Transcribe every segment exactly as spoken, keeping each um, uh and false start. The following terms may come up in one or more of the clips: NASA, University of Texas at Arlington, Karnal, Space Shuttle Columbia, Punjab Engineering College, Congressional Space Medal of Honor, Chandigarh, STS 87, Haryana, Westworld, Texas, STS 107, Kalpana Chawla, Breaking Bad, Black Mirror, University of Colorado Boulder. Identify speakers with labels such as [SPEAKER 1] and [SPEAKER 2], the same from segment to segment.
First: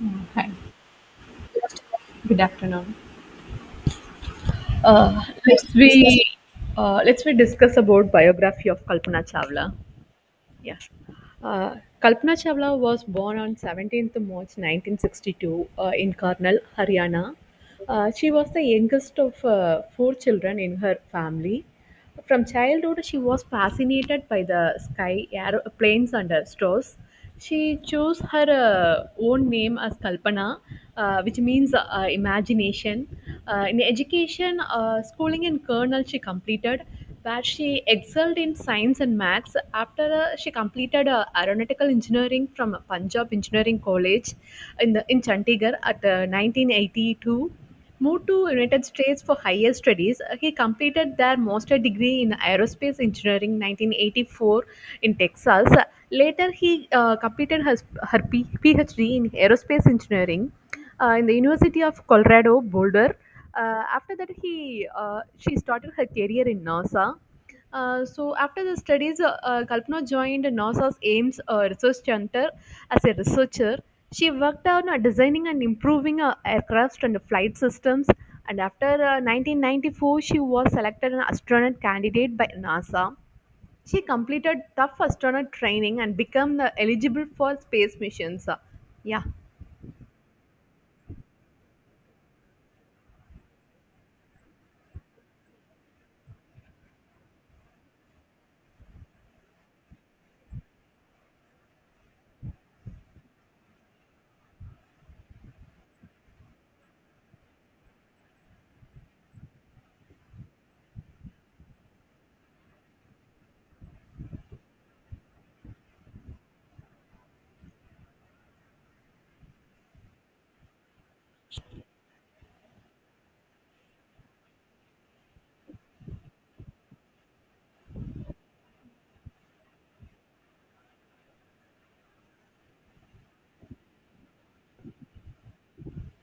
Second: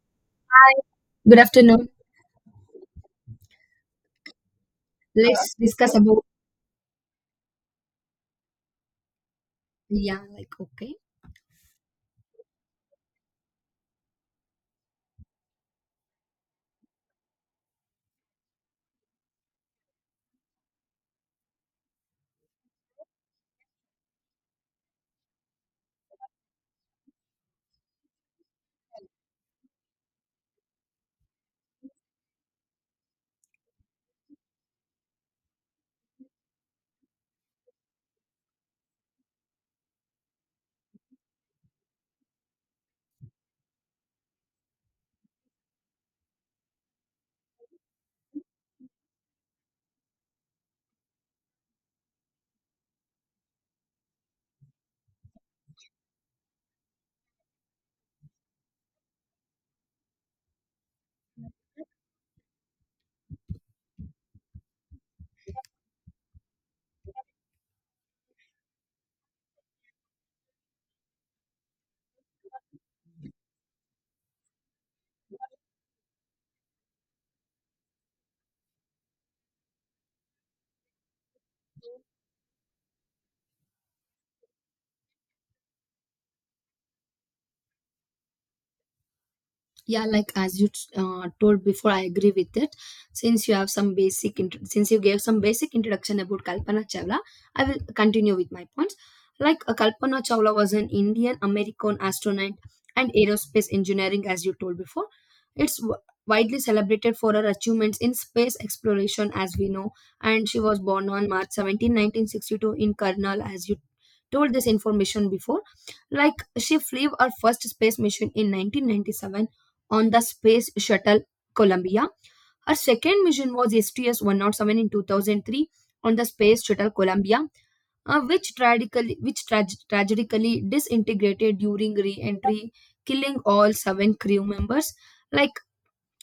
[SPEAKER 1] Yeah, hi.
[SPEAKER 2] Good afternoon.
[SPEAKER 1] Good afternoon. Uh,
[SPEAKER 2] Let's
[SPEAKER 1] Let's we
[SPEAKER 2] discuss about.
[SPEAKER 1] uh, let's we discuss about biography of Kalpana Chawla.
[SPEAKER 2] Yeah, like,
[SPEAKER 1] Yeah,
[SPEAKER 2] okay.
[SPEAKER 1] uh, Kalpana Chawla was born on seventeenth March nineteen sixty-two uh, in Karnal, Haryana. Uh, she was the youngest of uh, four children in her family. From childhood, she was fascinated by the sky, air, planes, and uh, stars. She chose her uh, own name as Kalpana, uh, which means uh, imagination. Uh, in education, uh, schooling in Colonel she completed, where she excelled in science and maths. After uh, She completed uh, aeronautical engineering from Punjab Engineering College in the, in Chandigarh at uh, nineteen eighty-two. Moved to United States for higher studies. Uh, he completed their master degree in aerospace engineering nineteen eighty-four in Texas. Later, he uh, completed her, her P- PhD in aerospace engineering uh, in the University of Colorado Boulder. Uh, after that, he uh, she started her career in NASA. Uh, so after the studies, uh, uh, Kalpana joined NASA's Ames uh, Research Center as a researcher. She worked on uh, designing and improving uh, aircraft and flight systems. And after uh, nineteen ninety-four, she was selected an astronaut candidate by NASA. She completed tough astronaut training and became uh, eligible for space missions. Uh, yeah.
[SPEAKER 2] Yeah, like, as you uh, told before, I agree with it. Since you have some basic int- since you gave some basic introduction about Kalpana Chawla, I will continue with my points. Like, uh, Kalpana Chawla was an Indian American astronaut and aerospace engineering, as you told before. It's w- widely celebrated for her achievements in space exploration, as we know. And she was born on march seventeenth, nineteen sixty-two, in Karnal, as you told this information before. Like, she flew her first space mission in nineteen ninety-seven on the Space Shuttle Columbia. Her second mission was S T S one oh seven in two thousand three on the Space Shuttle Columbia, uh, which, tragically, which trag- tragically disintegrated during re entry, killing all seven crew members. Like,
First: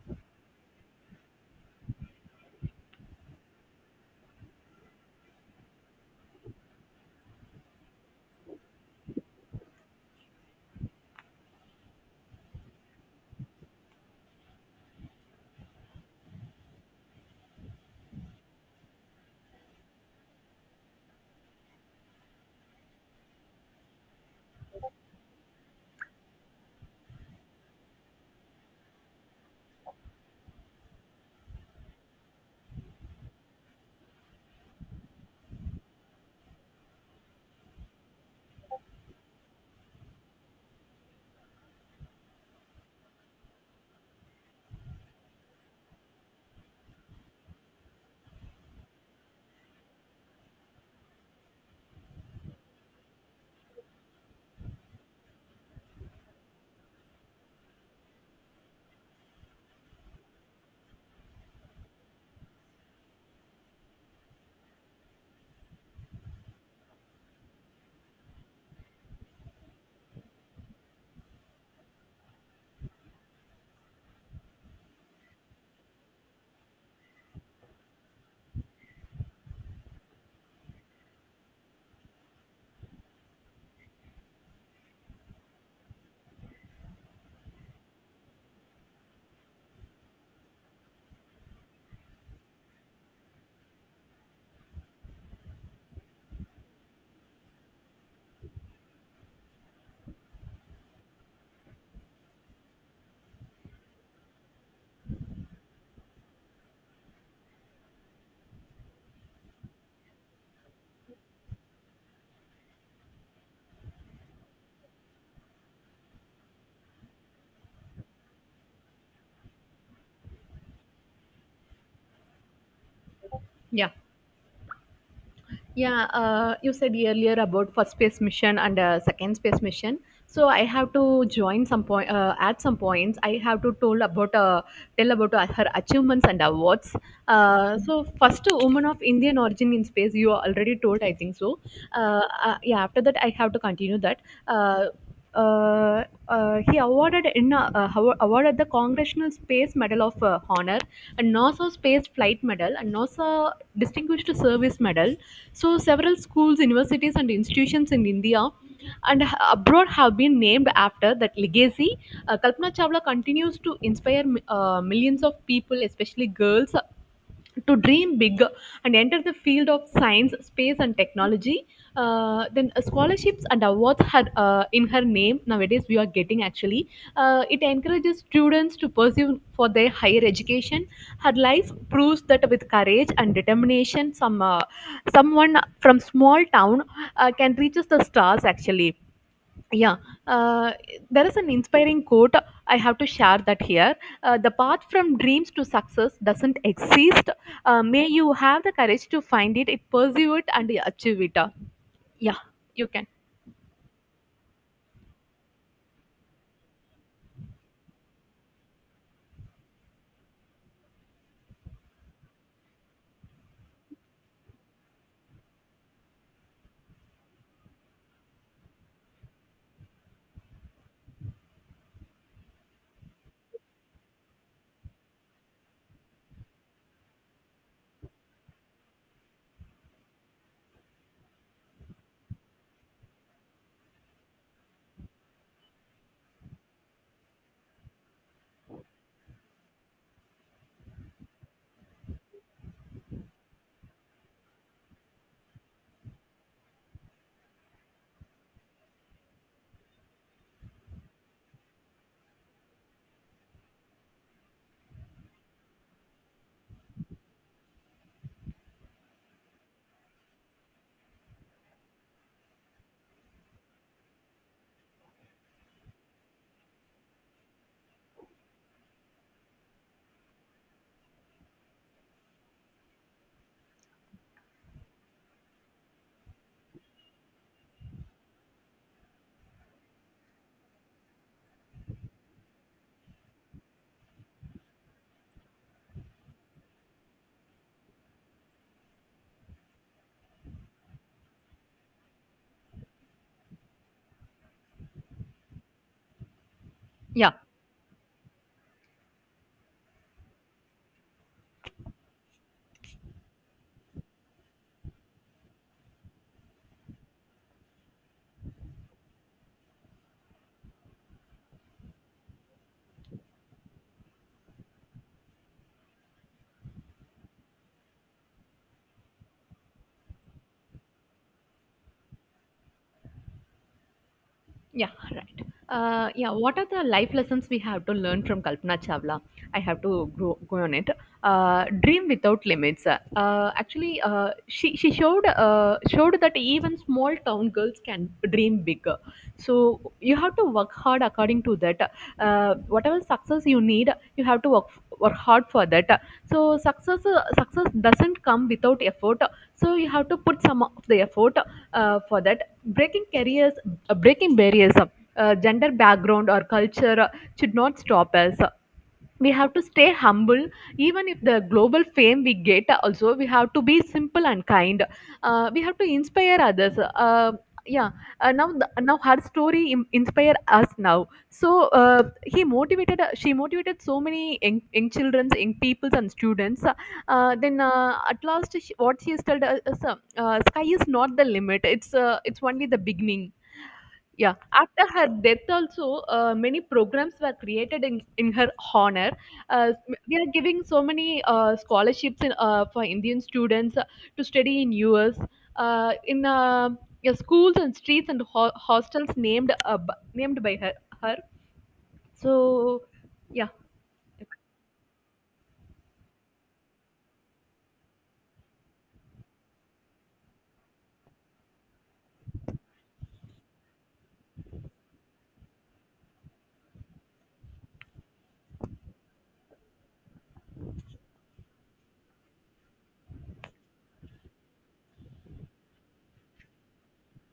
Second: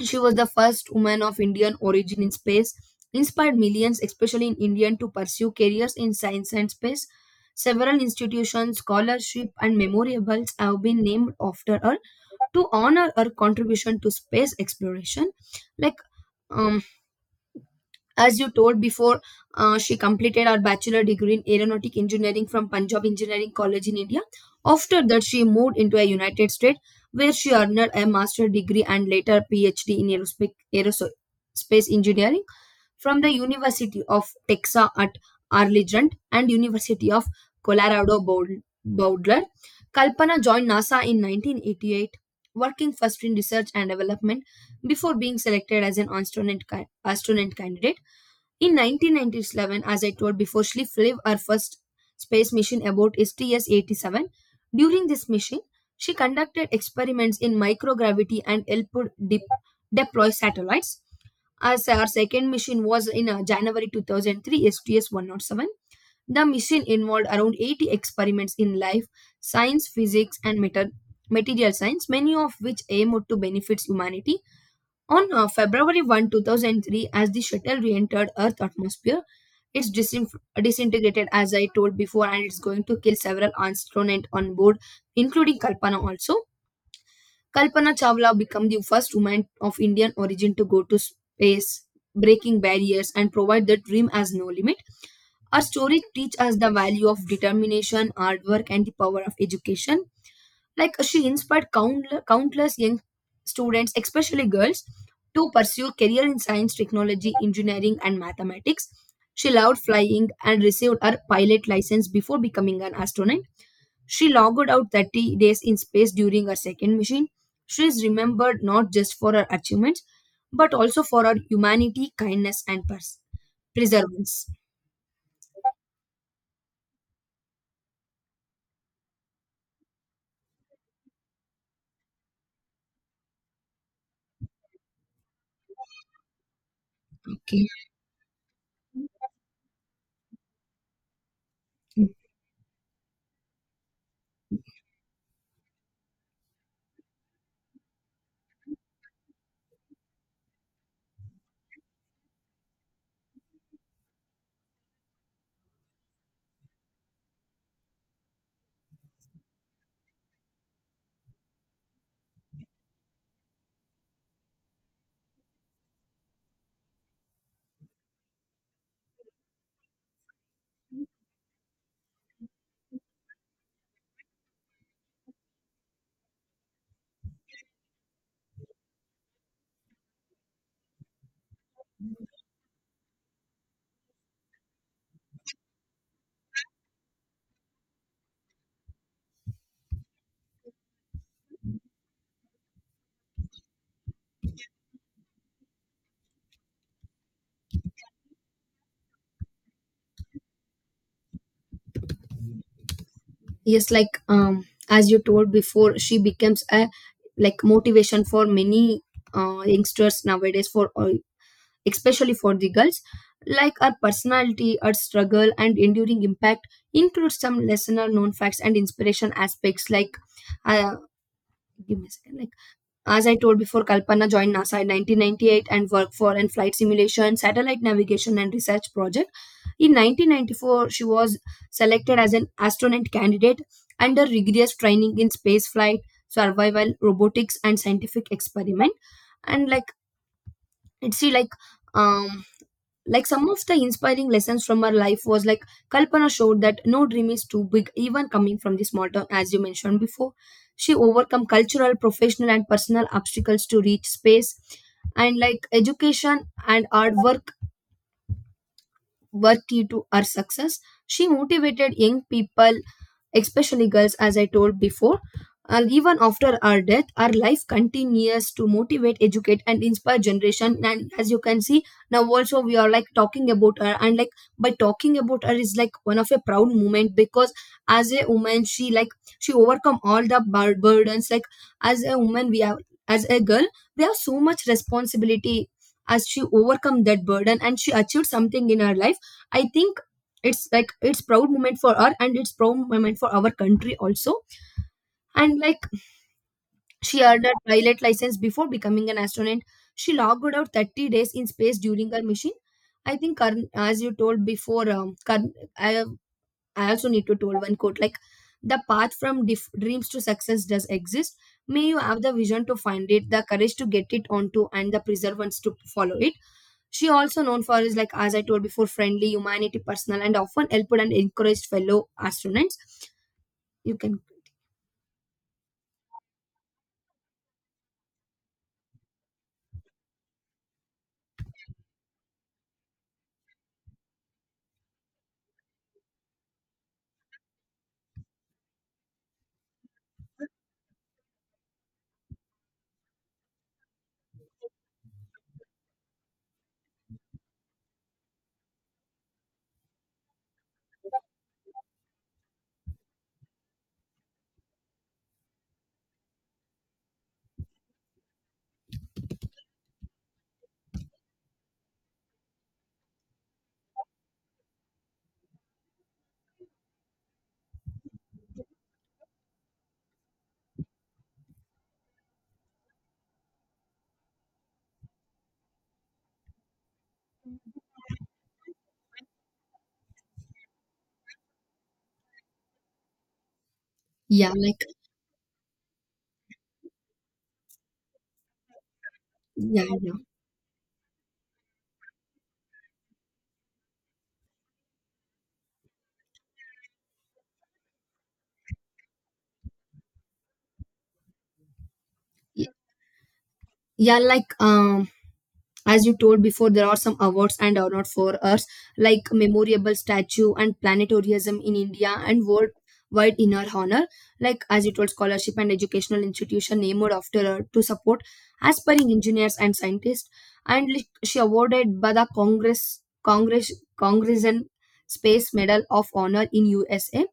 [SPEAKER 2] she was the first woman of Indian origin in space, inspired millions, especially in India, to pursue careers in science and space. Several institutions, scholarship, and memorables have been named after her to honor her contribution to space exploration. Like, um, as you told before, uh, she completed her bachelor degree in aeronautic engineering from Punjab Engineering College in India. After that, she moved into a United States, where she earned a master degree and later PhD in aerospace, aerospace engineering from the University of Texas at Arlington and University of Colorado Bowl- Boulder. Kalpana joined NASA in nineteen eighty-eight, working first in research and development before being selected as an astronaut, ca- astronaut candidate. In nineteen ninety-seven, as I told before, she flew her first space mission aboard S T S eighty-seven. During this mission, she conducted experiments in microgravity and helped de- deploy satellites. As our second mission was in uh, January two thousand three, S T S one oh seven. The mission involved around eighty experiments in life, science, physics, and meta- material science, many of which aimed to benefit humanity. On uh, February first, two thousand three, as the shuttle re entered Earth's atmosphere, it's disin- disintegrated, as I told before, and it's going to kill several astronauts on board, including Kalpana also. Kalpana Chawla became the first woman of Indian origin to go to space, breaking barriers and provide the dream as no limit. Our story teaches us the value of determination, hard work, and the power of education. Like, she inspired countless, countless young students, especially girls, to pursue career in science, technology, engineering, and mathematics. She loved flying and received her pilot license before becoming an astronaut. She logged out thirty days in space during her second mission. She is remembered not just for her achievements, but also for her humanity, kindness, and pers-
[SPEAKER 1] Yeah.
[SPEAKER 2] perseverance.
[SPEAKER 1] Yeah, uh, you said earlier about first space mission and uh, second space mission. So I have to join some point uh, at some points. I have to told about uh, tell about uh, her achievements and awards.
[SPEAKER 2] Okay.
[SPEAKER 1] Uh, so first woman of Indian origin in space. You already told, I think so. Uh, uh, yeah. After that, I have to continue that. Uh, uh, uh, he awarded in uh, uh, awa- awarded the Congressional Space Medal of uh, Honor, a NASA Space Flight Medal, and NASA Distinguished Service Medal, so several schools, universities, and institutions in India and h- abroad have been named after that legacy. Uh, Kalpana Chawla continues to inspire mi- uh, millions of people, especially girls, to dream big and enter the field of science, space, and technology. Uh, then uh, scholarships and awards had uh, in her name nowadays we are getting actually, uh, it encourages students to pursue for their higher education. Her life proves that with courage and determination, some uh, someone from small town uh, can reach us the stars actually. Yeah. uh, there is an inspiring quote, I have to share that here. Uh, the path from dreams to success doesn't exist. Uh, may you have the courage to find it, it pursue it, and achieve it. Yeah, you can.
[SPEAKER 2] Yes, like, um as you told before, she becomes a like motivation for many uh, youngsters nowadays, for all, especially for the girls. Like, her personality, her struggle, and enduring impact includes some lesser known facts and inspiration aspects. Like, uh, give me a second. Like, as I told before, Kalpana joined NASA in nineteen ninety-eight and worked for in flight simulation, satellite navigation, and research project. In nineteen ninety-four, she was selected as an astronaut candidate under rigorous training in space flight, survival, robotics, and scientific experiment. And like, it's see, like, um, like, some of the inspiring lessons from her life was like Kalpana showed that no dream is too big, even coming from the small town, as you mentioned before. She overcome cultural professional and personal obstacles to reach space. And like, education and hard work were key to her success. She motivated young people, especially girls, as I told before. And even after our death, our life continues to motivate, educate, and inspire generation. And as you can see now, also we are like talking about her, and like by talking about her is like one of a proud moment, because as a woman, she like she overcome all the bur- burdens. Like, as a woman, we have, as a girl, we have so much responsibility. As she overcome that burden and she achieved something in her life, I think it's, like, it's proud moment for her, and it's proud moment for our country also. And like, she
[SPEAKER 1] yeah
[SPEAKER 2] earned a pilot license before becoming an astronaut. She logged out thirty days in space during her mission. I think, Karn, as you told before, um, Karn, I, I also need to told one quote, like, the path from dif- dreams to success does exist. May you have the vision to find it, the courage to get it onto, and the perseverance to follow it. She also known for is, like, as I told before, friendly, humanity, personal, and often helped and encouraged fellow astronauts. You can.
[SPEAKER 1] Yeah, right. Uh, yeah, what are the life lessons we have to learn from Kalpana Chawla? I have to grow, go on it. Uh, dream without limits. Uh, actually, uh, she she showed uh, showed that even small town girls can dream bigger. So you have to work hard according to that. Uh, whatever success you need, you have to work work hard for that. So success uh, success doesn't come without effort. So you have to put some of the effort uh, for that. breaking careers uh, Breaking barriers, uh, uh, gender, background, or culture uh, should not stop us. We have to stay humble, even if the global fame we get, uh, also we have to be simple and kind. Uh, we have to inspire others. uh, yeah uh, now the, Now her story im- inspire us now. So uh, he motivated uh, She motivated so many young, young children, young peoples, and students. Uh, then uh, at last, she, what she has told us: uh, uh, sky is not the limit, it's uh, it's only the beginning. Yeah,
[SPEAKER 2] Yeah, like,
[SPEAKER 1] after her death also, uh, many programs were created in, in her honor. Uh,
[SPEAKER 2] yeah,
[SPEAKER 1] we
[SPEAKER 2] yeah.
[SPEAKER 1] are giving so many uh, scholarships in, uh, for Indian students uh, to study in U S. Uh, in uh, yeah, Schools and streets and ho- hostels named uh, b- named by her. Her. So yeah,
[SPEAKER 2] Yeah,
[SPEAKER 1] Thank
[SPEAKER 2] like, um as you told before, there are some awards and are not for us. Like, memorable statue and planetarium in India and worldwide in her honor. Like, as you told, scholarship and educational institution named after her to support aspiring engineers and scientists. And like, she awarded by the congress congress congress space medal of honor in USA.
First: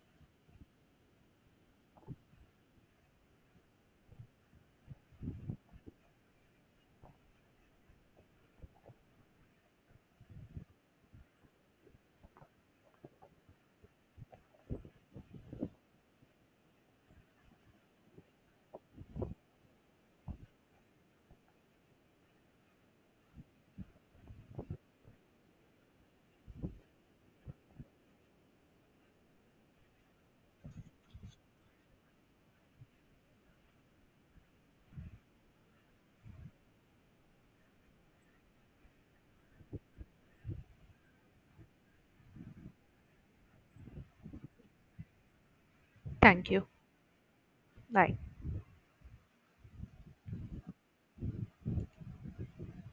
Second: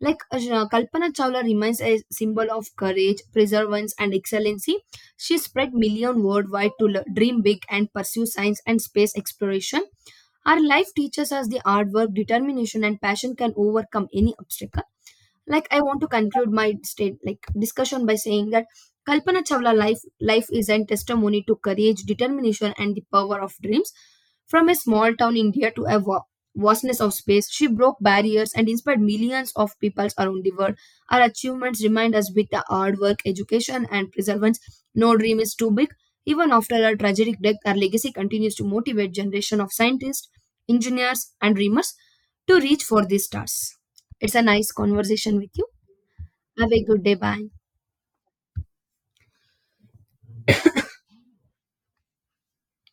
[SPEAKER 2] Like, uh, Kalpana Chawla remains a symbol of courage, perseverance, and excellency. She spread million worldwide to le- dream big and pursue science and space exploration. Our life teaches us the hard work, determination, and passion can overcome any obstacle. Like, I want to conclude my state, like, discussion by saying that Kalpana Chawla life life is a testimony to courage, determination, and the power of dreams. From a small town India to a wa- vastness of space, she broke barriers and inspired millions of people around the world. Her achievements remind us with the hard work, education, and perseverance, no dream is too big. Even after her tragic death, her legacy continues to motivate generation of scientists, engineers, and dreamers to reach for the stars. It's a nice conversation with you.
[SPEAKER 1] you.
[SPEAKER 2] Have a good day. Bye.
[SPEAKER 1] Bye.